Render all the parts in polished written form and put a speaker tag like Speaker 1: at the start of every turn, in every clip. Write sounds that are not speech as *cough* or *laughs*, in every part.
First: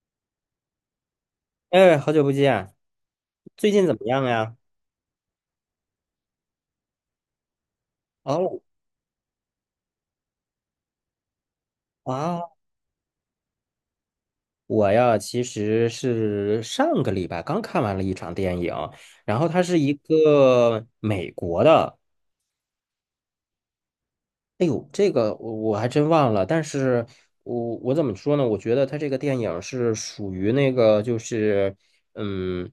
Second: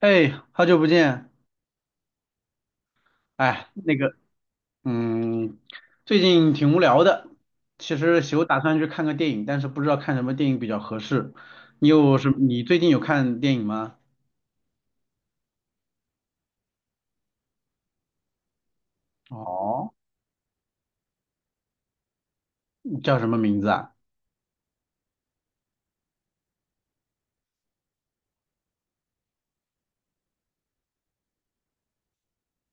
Speaker 1: 哎，好久不见！
Speaker 2: 哎，好久不见，
Speaker 1: 哎，
Speaker 2: 最近怎
Speaker 1: 那
Speaker 2: 么
Speaker 1: 个，
Speaker 2: 样呀？
Speaker 1: 嗯，最近挺无聊的。其实有打
Speaker 2: 哦
Speaker 1: 算去看个电影，但是不知道看什么电影比较合适。你有什么？
Speaker 2: 啊，
Speaker 1: 你最近有看电影吗？
Speaker 2: 我呀，其实是上个礼拜刚看完了一场电影，然后它是
Speaker 1: 哦，
Speaker 2: 一个美国的。
Speaker 1: 你叫什么名字啊？
Speaker 2: 哎呦，这个我还真忘了，但是我怎么说呢？我觉得他这个电影是属于那个，嗯，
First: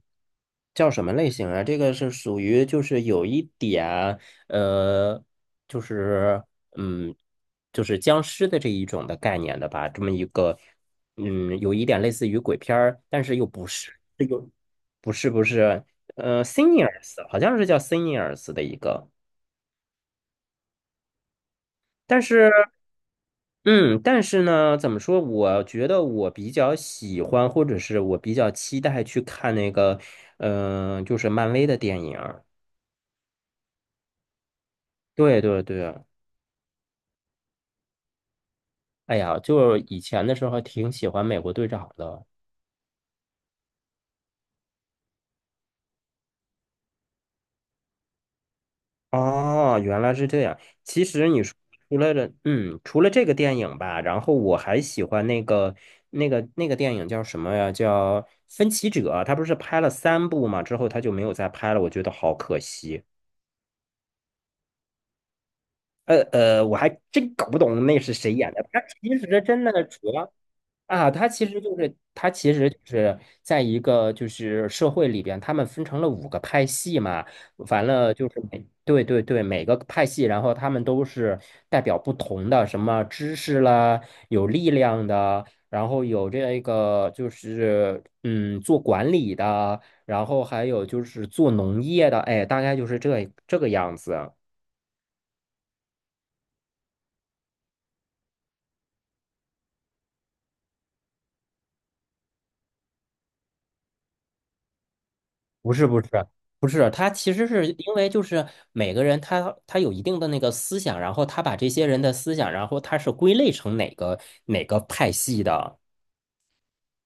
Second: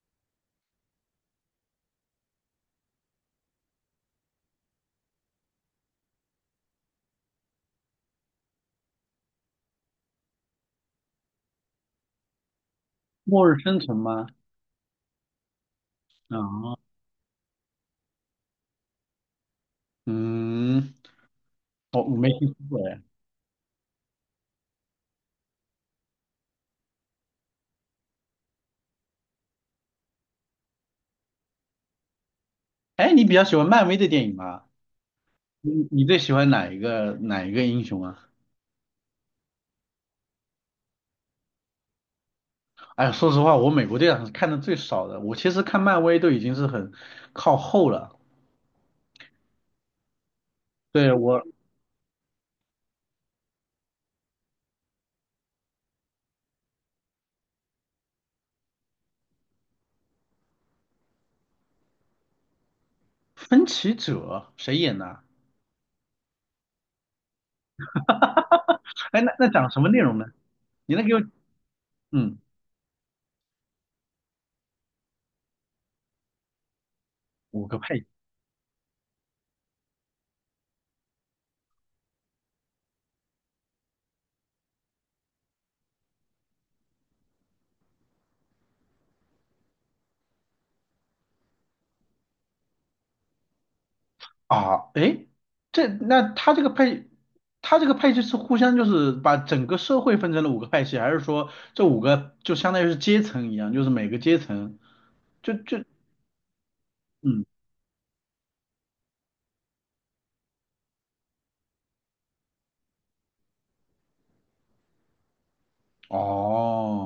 Speaker 2: 叫什么类型啊？这个是属于就是有一点呃，就是嗯，就是僵尸的这一种的概念的吧，这么一个嗯，有一点类似于鬼片儿，但是又
Speaker 1: 《末日
Speaker 2: 不
Speaker 1: 生
Speaker 2: 是。
Speaker 1: 存》吗？
Speaker 2: 这个不是不是，s e n
Speaker 1: 啊、
Speaker 2: i o r s 好像是叫 s e n i o r s 的一个。
Speaker 1: 嗯，我
Speaker 2: 但
Speaker 1: 没听
Speaker 2: 是
Speaker 1: 说过哎。
Speaker 2: 嗯，但是呢，怎么说？我觉得我比较喜欢，或者是我比较期待去看那个，就是漫威的电影儿。
Speaker 1: 哎，你比较喜欢漫威的电影吗？
Speaker 2: 对对
Speaker 1: 你
Speaker 2: 对，
Speaker 1: 你最喜欢哪一个英雄啊？
Speaker 2: 哎呀，就以前的时候挺喜欢美国队长的。
Speaker 1: 哎呀说实话，我美国队长是看的最少的。我其实看漫威都已经是很靠后了。
Speaker 2: 哦，原来是这样。其
Speaker 1: 对，
Speaker 2: 实你
Speaker 1: 我。
Speaker 2: 说除了这个电影吧，然后我还喜欢那个那个电影叫什么呀？叫《分歧者》。他不是拍了三部嘛，之后他就没有再拍了，我觉得好可惜。
Speaker 1: 分歧者谁演的啊？
Speaker 2: 我还真搞不懂那是谁演的。他其
Speaker 1: 哎，那
Speaker 2: 实
Speaker 1: 那
Speaker 2: 真
Speaker 1: 讲什
Speaker 2: 的
Speaker 1: 么内
Speaker 2: 主
Speaker 1: 容呢？
Speaker 2: 要
Speaker 1: 你能
Speaker 2: 啊，
Speaker 1: 给我
Speaker 2: 他
Speaker 1: 嗯
Speaker 2: 其实就是在一个社会里边，他们分成了五个派系嘛。
Speaker 1: 五个
Speaker 2: 完
Speaker 1: 派
Speaker 2: 了就是对对对，每个派系，然后他们都是代表不同的什么知识啦，有力量的，然后有这个就是做管理的，然后还有就是做农业的，哎，大概就是这个样子。
Speaker 1: 啊？哎，这那他这个派，他这个派系是互相就是把整个社会分成了五个派系，还是说这五个就相当于是阶层一样，就是每个阶层就
Speaker 2: 不
Speaker 1: 就
Speaker 2: 是不是不是，他其
Speaker 1: 嗯
Speaker 2: 实是因为就是每个人他有一定的那个思想，然后他把这些人的思想，然后他是归类成哪个派系的。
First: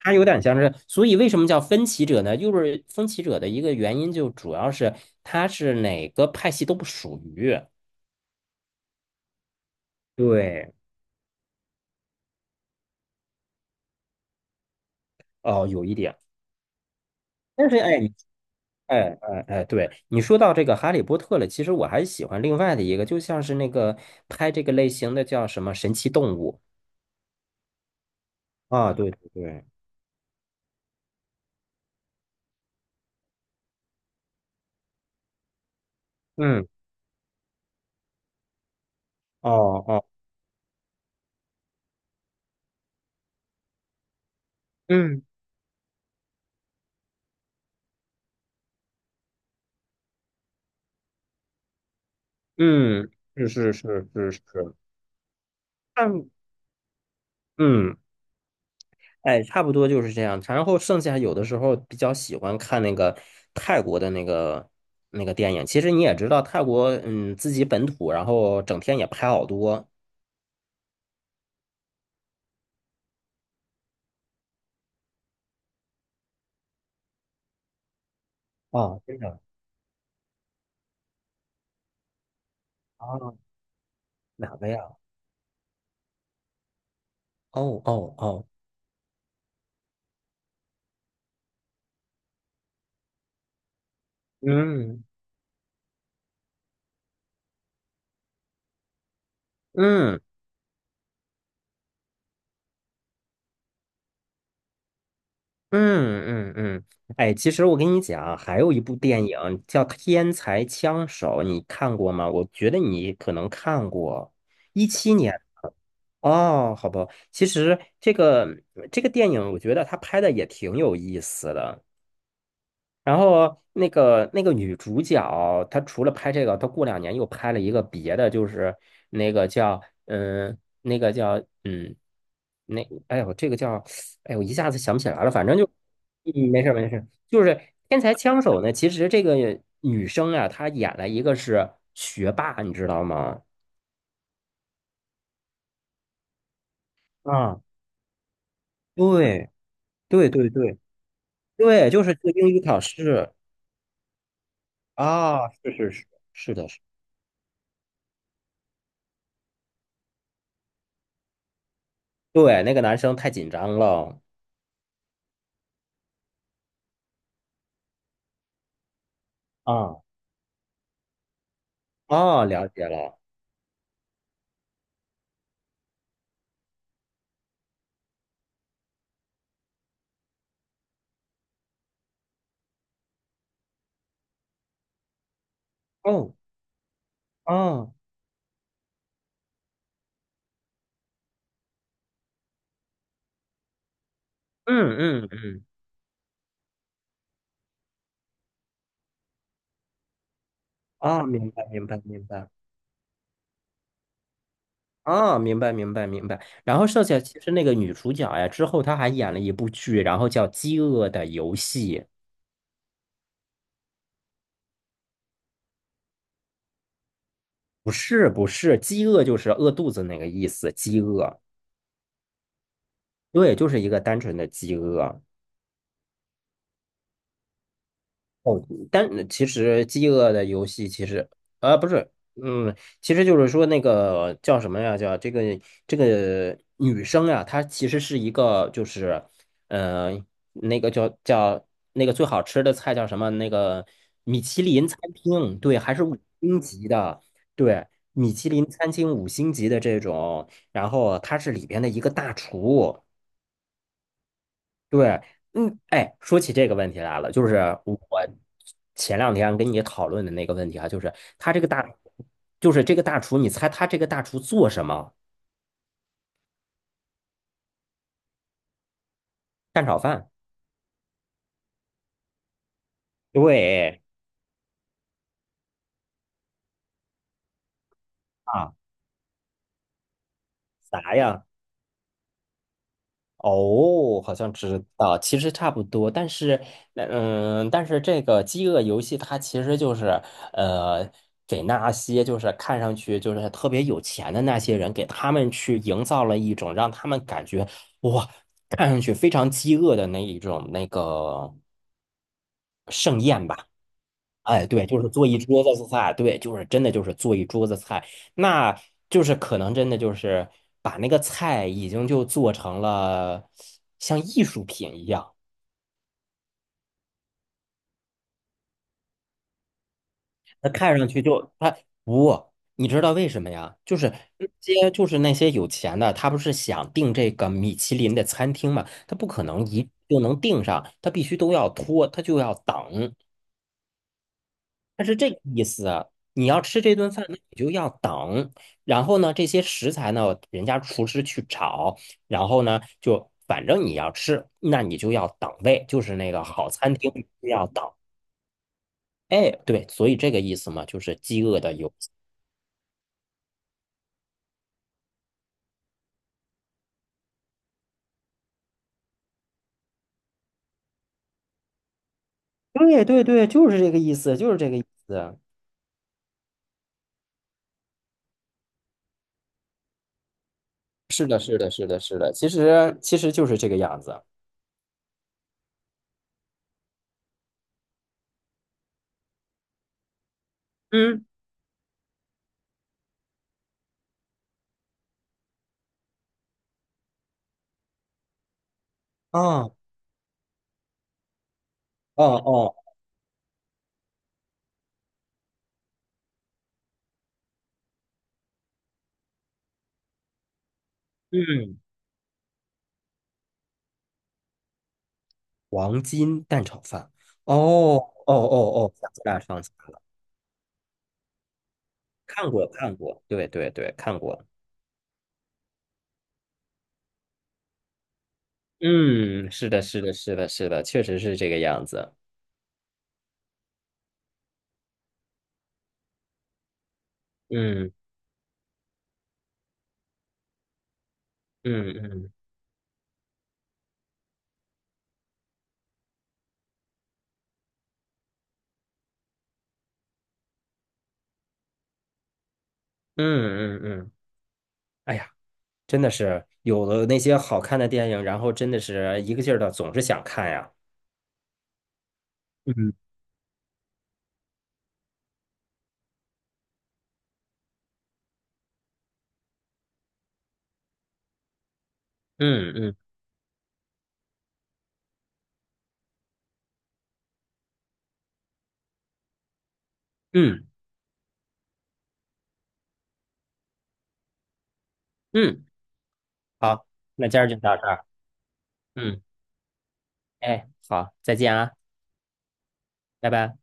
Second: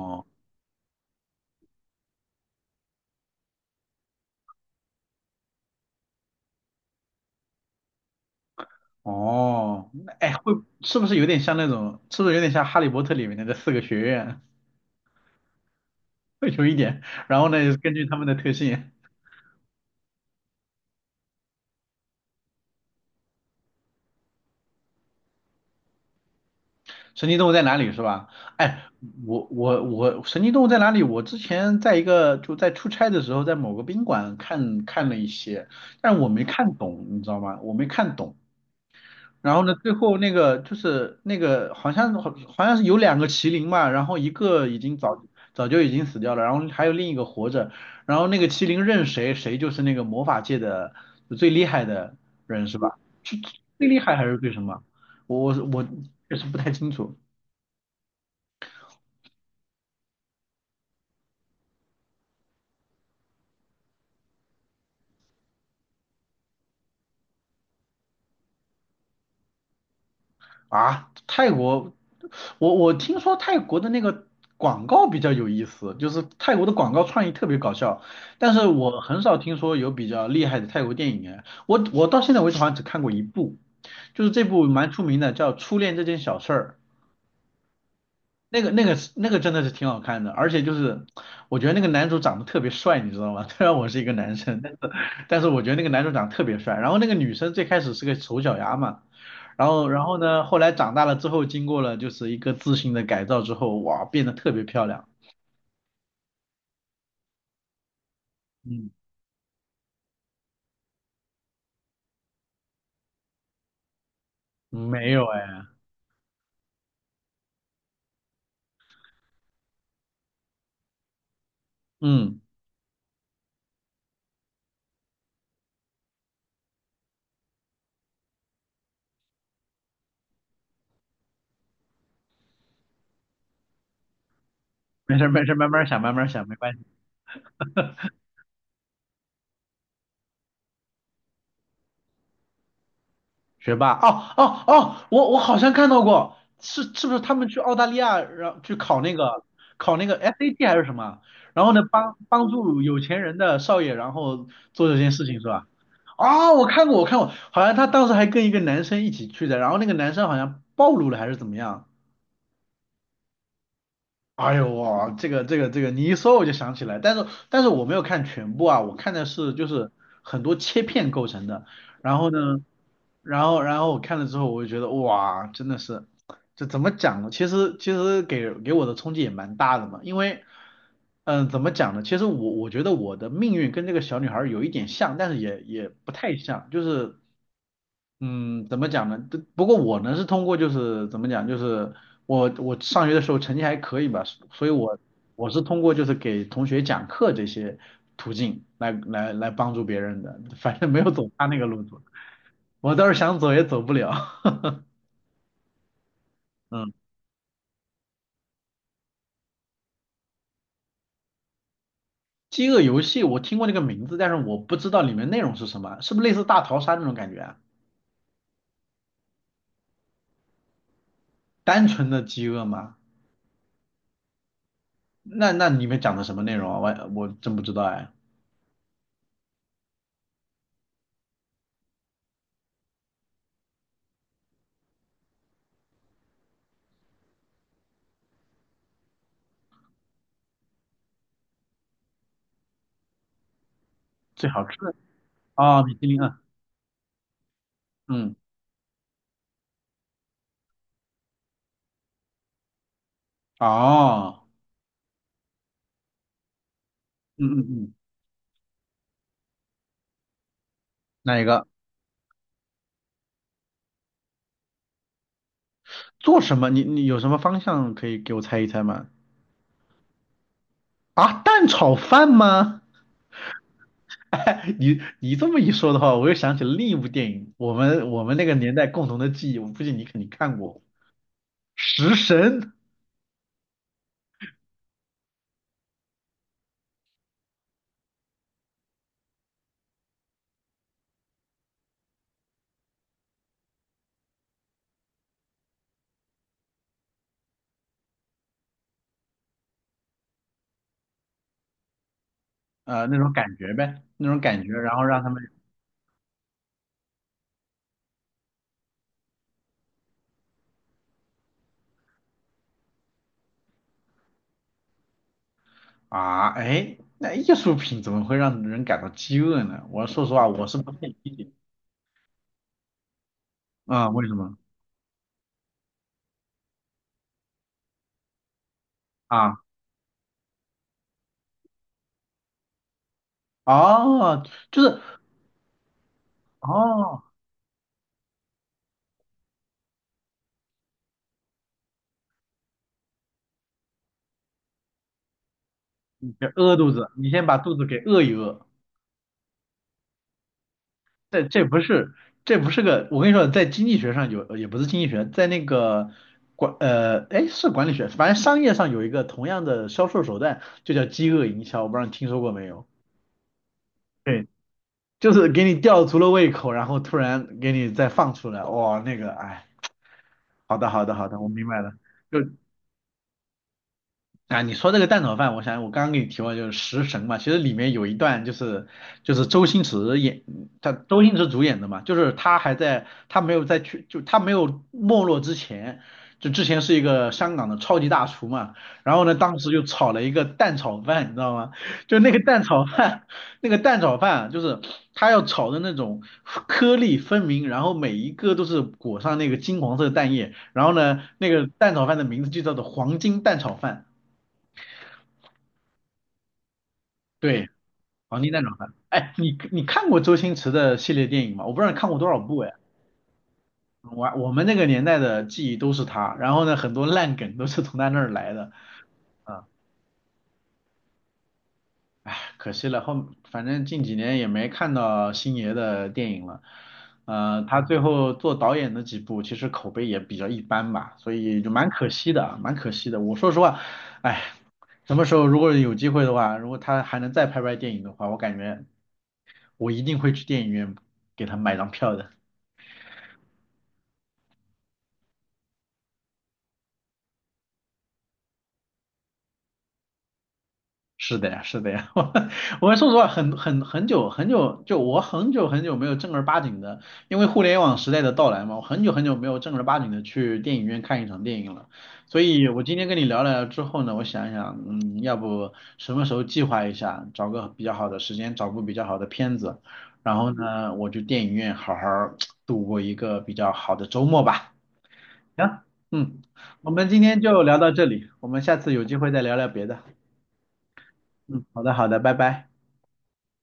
Speaker 2: 他有点像是，所以为什么叫分歧者呢？就是分歧者的一个原因，就主要是他是哪个派系都不属于。
Speaker 1: 哦，那哎会
Speaker 2: 对，
Speaker 1: 是不是有点像那种是不是有点像《哈利波特》里面的这四个学院？*laughs*
Speaker 2: 哦，有一点，
Speaker 1: 会有一点，然后呢，
Speaker 2: 但是
Speaker 1: 根
Speaker 2: 哎，
Speaker 1: 据
Speaker 2: 你
Speaker 1: 他们的特性。
Speaker 2: 哎哎哎，对，你说到这个《哈利波特》了，其实我还喜欢另外的一个，就像是那个拍这个类型的叫什么《神奇动物》。
Speaker 1: 神奇动物在哪里是吧？哎，
Speaker 2: 啊，对对
Speaker 1: 我
Speaker 2: 对。
Speaker 1: 我我，神奇动物在哪里？我之前在一个就在出差的时候，在某个宾馆看了一些，但我没
Speaker 2: 嗯，
Speaker 1: 看懂，你知道吗？我没看懂。然后呢，
Speaker 2: 哦
Speaker 1: 最
Speaker 2: 哦，
Speaker 1: 后那个就是那个好像好像是有两个麒麟嘛，然后一个已经
Speaker 2: 嗯
Speaker 1: 早就已经死掉了，然后还有另一个活着，然后那个麒麟认谁，谁就是那个魔法界的最厉害的人是吧？
Speaker 2: 嗯，是是
Speaker 1: 最厉
Speaker 2: 是
Speaker 1: 害还
Speaker 2: 是
Speaker 1: 是
Speaker 2: 是，
Speaker 1: 最什么？我
Speaker 2: 嗯
Speaker 1: 确实不太清楚。
Speaker 2: 嗯，哎，差不多就是这样。然后剩下有的时候比较喜欢看那个泰国的那个电影。其实你也知道，泰国自己本土，然后整天也拍好多。
Speaker 1: 啊，泰国，我听说泰国的那个广告比较有意思，就是泰国的广告创意特别搞笑，但是我
Speaker 2: 哦，真
Speaker 1: 很少
Speaker 2: 的
Speaker 1: 听说有比较厉害的泰国电影哎，我到现在为止好像只看过一
Speaker 2: 啊？
Speaker 1: 部，就是这
Speaker 2: 哪
Speaker 1: 部
Speaker 2: 个
Speaker 1: 蛮
Speaker 2: 呀？
Speaker 1: 出名的，叫《初恋这件小事儿》，
Speaker 2: 哦哦哦，
Speaker 1: 那个是那个真的是挺好看的，而且就是我觉得那个男主长得特别帅，你知道吗？*laughs* 虽然我是一个男生，但是
Speaker 2: 嗯
Speaker 1: 但是我觉得那个男主长得特别帅。然后那个女生最开始是个丑小鸭嘛，然后然后
Speaker 2: 嗯。
Speaker 1: 呢，后来长大了之后，经过了就是一个自信的改造之后，哇，变得特别漂亮。
Speaker 2: 嗯嗯嗯，哎，其实我跟你讲，还有一
Speaker 1: 嗯，
Speaker 2: 部电影叫《天才枪手》，你看过吗？我觉得你可能看过，一
Speaker 1: 没
Speaker 2: 七
Speaker 1: 有
Speaker 2: 年
Speaker 1: 哎，
Speaker 2: 哦，好吧。其实这个电影，我觉得他拍的也挺有意思的。
Speaker 1: 嗯，
Speaker 2: 然后那个女主角，她除了拍这个，她过两年又拍了一个别的，就是那个叫那个叫嗯，那这个叫我一下子想不起
Speaker 1: 没事
Speaker 2: 来
Speaker 1: 儿
Speaker 2: 了。
Speaker 1: 没
Speaker 2: 反
Speaker 1: 事儿，
Speaker 2: 正就
Speaker 1: 慢慢想慢慢想，没
Speaker 2: 没事儿
Speaker 1: 关系。
Speaker 2: 没事儿，就是天才枪手呢。其实这个女生啊，她演了一个是学霸，你知道吗？
Speaker 1: 学霸哦哦哦，我好像看到过，是是不是他们去
Speaker 2: 啊，
Speaker 1: 澳大利亚，然后去考那个
Speaker 2: 对
Speaker 1: 考那个
Speaker 2: 对对
Speaker 1: SAT 还
Speaker 2: 对
Speaker 1: 是什么？然后呢，
Speaker 2: 对，就是
Speaker 1: 帮
Speaker 2: 做
Speaker 1: 帮
Speaker 2: 英语考
Speaker 1: 助有钱
Speaker 2: 试。
Speaker 1: 人的少爷，然后做这件事情是
Speaker 2: 啊，
Speaker 1: 吧？
Speaker 2: 是是是，
Speaker 1: 哦，
Speaker 2: 是
Speaker 1: 我
Speaker 2: 的，是，
Speaker 1: 看过，我看过，好像他当时还跟一个男生一起去的，然后那个男生好像暴露了还是怎么样？
Speaker 2: 对，那个男生太紧张了。
Speaker 1: 哎呦哇，这个，你一说我就想起来，但是但是我没有看全部啊，我看的是就是
Speaker 2: 啊。
Speaker 1: 很多切片构成的，然后呢。
Speaker 2: 哦，了解了。
Speaker 1: 然后然后我看了之后，我就觉得哇，真的是，这怎么讲呢？其实其实给我的冲击也蛮大的嘛，因为嗯、怎么讲呢？其实我觉得我的命运跟这个小女孩儿有一点像，但是也也不
Speaker 2: 哦，
Speaker 1: 太像，就是
Speaker 2: 哦，
Speaker 1: 嗯，怎么讲呢？不过我呢是通过就是怎么讲，就是我上学的时候成绩还可以吧，所以
Speaker 2: 嗯
Speaker 1: 我
Speaker 2: 嗯
Speaker 1: 我是
Speaker 2: 嗯，
Speaker 1: 通过就是给同学讲课这些途径来帮助别人的，反正没有
Speaker 2: 啊，
Speaker 1: 走他
Speaker 2: 明
Speaker 1: 那个
Speaker 2: 白
Speaker 1: 路
Speaker 2: 明
Speaker 1: 子。
Speaker 2: 白明白。
Speaker 1: 我倒是想走也走不了。*laughs*
Speaker 2: 啊，明白明白明白。然后
Speaker 1: 嗯，
Speaker 2: 剩下其实那个女主角呀，之后她还演了一部剧，然后叫《饥饿的游戏》。
Speaker 1: 饥饿游戏我听过这个名字，但是我不知道里面内容是什么，是不是类似大逃杀那种感觉啊？
Speaker 2: 不是不是，饥饿就是饿肚子那个意思，饥饿。
Speaker 1: 单纯的饥饿吗？
Speaker 2: 对，就是一个单纯的饥饿。
Speaker 1: 那那里面讲的什么内容啊？我真不知道哎。
Speaker 2: 哦，但其实《饥饿的游戏》其实啊不是，其实就是说那个叫什么呀？叫这个女生呀，她其实是一个就是呃那个叫叫那个最好吃的菜叫什么？那个米
Speaker 1: 最
Speaker 2: 其
Speaker 1: 好吃
Speaker 2: 林
Speaker 1: 的
Speaker 2: 餐厅，对，
Speaker 1: 哦，米
Speaker 2: 还是
Speaker 1: 其
Speaker 2: 五
Speaker 1: 林啊，
Speaker 2: 星级的。对，米
Speaker 1: 嗯，
Speaker 2: 其林餐厅五星级的这种，然后她是里边的一个大厨。
Speaker 1: 哦，
Speaker 2: 对，嗯，哎，说起这个问题来了，
Speaker 1: 嗯
Speaker 2: 就是
Speaker 1: 嗯嗯，
Speaker 2: 我前两天跟你讨论的那个问题啊，就是
Speaker 1: 哪一
Speaker 2: 他这
Speaker 1: 个？
Speaker 2: 个大，就是这个大厨，你猜他这个大厨做什么？
Speaker 1: 做什么？你有什么方向可以给我猜一猜吗？
Speaker 2: 蛋炒饭。
Speaker 1: 啊，蛋炒饭吗？
Speaker 2: 对
Speaker 1: *laughs* 你这么一说的话，我又想起了另一部电影，我们那个
Speaker 2: 啊，
Speaker 1: 年代共同的记忆，我估计你肯定看过。
Speaker 2: 啥呀？
Speaker 1: 食神，
Speaker 2: 哦，好像知道，其实差不多，但是这个饥饿游戏它其实就是，呃，给那些就是看上去就是特别有钱的那些人，给他们去营造了一种让他们感觉哇，看上去非常饥饿的那一种那个
Speaker 1: 那
Speaker 2: 盛
Speaker 1: 种
Speaker 2: 宴
Speaker 1: 感
Speaker 2: 吧。
Speaker 1: 觉呗，那种感
Speaker 2: 哎，
Speaker 1: 觉，
Speaker 2: 对，
Speaker 1: 然
Speaker 2: 就
Speaker 1: 后
Speaker 2: 是
Speaker 1: 让
Speaker 2: 做
Speaker 1: 他
Speaker 2: 一
Speaker 1: 们
Speaker 2: 桌子菜，对，就是真的就是做一桌子菜，那就是可能真的就是把那个菜已经就做成了像艺术品一样。
Speaker 1: 啊，哎，那艺术品怎么会让人感到饥饿呢？我说实话，我
Speaker 2: 它
Speaker 1: 是不
Speaker 2: 看上
Speaker 1: 太
Speaker 2: 去
Speaker 1: 理解。
Speaker 2: 就它不，你知道为什么呀？就
Speaker 1: 啊，
Speaker 2: 是
Speaker 1: 为什
Speaker 2: 那
Speaker 1: 么
Speaker 2: 些就是那些有钱的，他不是想订这个米其林的餐厅嘛，他不可
Speaker 1: 啊？
Speaker 2: 能一就能订上，他必须都要拖，他就要等。
Speaker 1: 哦，就是
Speaker 2: 它是这个意思啊。你要吃这顿
Speaker 1: 哦，
Speaker 2: 饭，那你就要等。然后呢，这些食材呢，人家厨师去炒。然后呢，就反正你要吃，那你就要等位，就是
Speaker 1: 你
Speaker 2: 那个
Speaker 1: 别
Speaker 2: 好
Speaker 1: 饿肚
Speaker 2: 餐
Speaker 1: 子，
Speaker 2: 厅你
Speaker 1: 你先
Speaker 2: 就
Speaker 1: 把
Speaker 2: 要
Speaker 1: 肚
Speaker 2: 等。
Speaker 1: 子给饿一饿。
Speaker 2: 哎，对，所以这个意思嘛，就是
Speaker 1: 这
Speaker 2: 饥饿
Speaker 1: 这
Speaker 2: 的
Speaker 1: 不
Speaker 2: 游戏。
Speaker 1: 是这不是个，我跟你说，在经济学上有，也不是经济学，在那个管哎，是管理学，反正商业上有一个同样的销售手段，就叫饥饿营销，我不知道你听说过没有？
Speaker 2: 对对对，就是这个意思，
Speaker 1: 对，
Speaker 2: 就是这个意
Speaker 1: 就
Speaker 2: 思。
Speaker 1: 是给你吊足了胃口，然后突然给你再放出来，哇、那个，哎，好的，好的，
Speaker 2: 是
Speaker 1: 好的，
Speaker 2: 的，
Speaker 1: 我
Speaker 2: 是
Speaker 1: 明
Speaker 2: 的，
Speaker 1: 白
Speaker 2: 是
Speaker 1: 了，
Speaker 2: 的，是的，
Speaker 1: 就
Speaker 2: 其实就是这个样子。
Speaker 1: 啊，你说这个蛋炒饭，我想我刚刚给你提过，就是《食神》嘛，其实里面有一段就是就是周星驰演，他周
Speaker 2: 嗯，
Speaker 1: 星驰主演的嘛，就是他还在他没有在去就他没有没落之前，就之前是一个香港的超级大厨嘛，然后呢，当时
Speaker 2: 哦
Speaker 1: 就炒了一个蛋炒饭，你知道吗？就
Speaker 2: 哦
Speaker 1: 那个蛋
Speaker 2: 哦，
Speaker 1: 炒饭，*laughs* 那个蛋炒饭啊就是他要炒的那种颗粒分明，然后每一个都是裹上那个金黄色的蛋液，然后呢，那个
Speaker 2: 嗯，
Speaker 1: 蛋炒饭的名字就叫做黄金蛋炒饭。
Speaker 2: 黄金蛋炒饭。哦
Speaker 1: 对，
Speaker 2: 哦
Speaker 1: 黄金蛋炒
Speaker 2: 哦哦，
Speaker 1: 饭。
Speaker 2: 想起
Speaker 1: 哎，
Speaker 2: 来了，
Speaker 1: 你
Speaker 2: 想起
Speaker 1: 你
Speaker 2: 来了。
Speaker 1: 看过周星驰的系列电影吗？我不知道你看过多少
Speaker 2: 看
Speaker 1: 部
Speaker 2: 过
Speaker 1: 哎。
Speaker 2: 看过，对对对，看
Speaker 1: 我
Speaker 2: 过。
Speaker 1: 我们那个年代的记忆都是他，然后呢，很多烂梗都是从他那儿来的
Speaker 2: 嗯，
Speaker 1: 啊。
Speaker 2: 是的，是的，是的，是的，确实是这个样子。
Speaker 1: 可惜了，后反正近几年也没看到星爷的电影了。他
Speaker 2: 嗯
Speaker 1: 最后做导演的几部，其实口碑也比较一般吧，所以就蛮
Speaker 2: 嗯
Speaker 1: 可惜
Speaker 2: 嗯
Speaker 1: 的，蛮可惜的。我说实话，哎，什么时候如果有机会的话，如果他还能再拍电影的话，我感觉我一定会去电影院给他买张票的。
Speaker 2: 嗯嗯嗯，哎呀，真的是有了那些好看的电影，然后真的是一个劲儿的总是想看呀。
Speaker 1: 是的呀，是的呀，*laughs* 我
Speaker 2: 嗯
Speaker 1: 我说实话，很很久很久，就我很久很久没有正儿八经的，因为互联网时代的到来嘛，我很久很久没有正儿八经的去电影院看一场电影了。所以
Speaker 2: 嗯
Speaker 1: 我
Speaker 2: 嗯
Speaker 1: 今天跟你聊了之后呢，我想一想，嗯，要不什么时候计划一下，找个比较好的时间，找部比较好的片子，然后
Speaker 2: 嗯
Speaker 1: 呢，我去电影院好好儿度过一个比较好的周末吧。
Speaker 2: 嗯，
Speaker 1: 行，嗯，
Speaker 2: 好，
Speaker 1: 我们今
Speaker 2: 那
Speaker 1: 天
Speaker 2: 今儿就
Speaker 1: 就
Speaker 2: 到
Speaker 1: 聊
Speaker 2: 这
Speaker 1: 到这
Speaker 2: 儿。
Speaker 1: 里，我们下次有机
Speaker 2: 嗯，
Speaker 1: 会再聊聊别的。
Speaker 2: 哎，好，再见
Speaker 1: 嗯，
Speaker 2: 啊，
Speaker 1: 好的，好的，拜拜。
Speaker 2: 拜拜。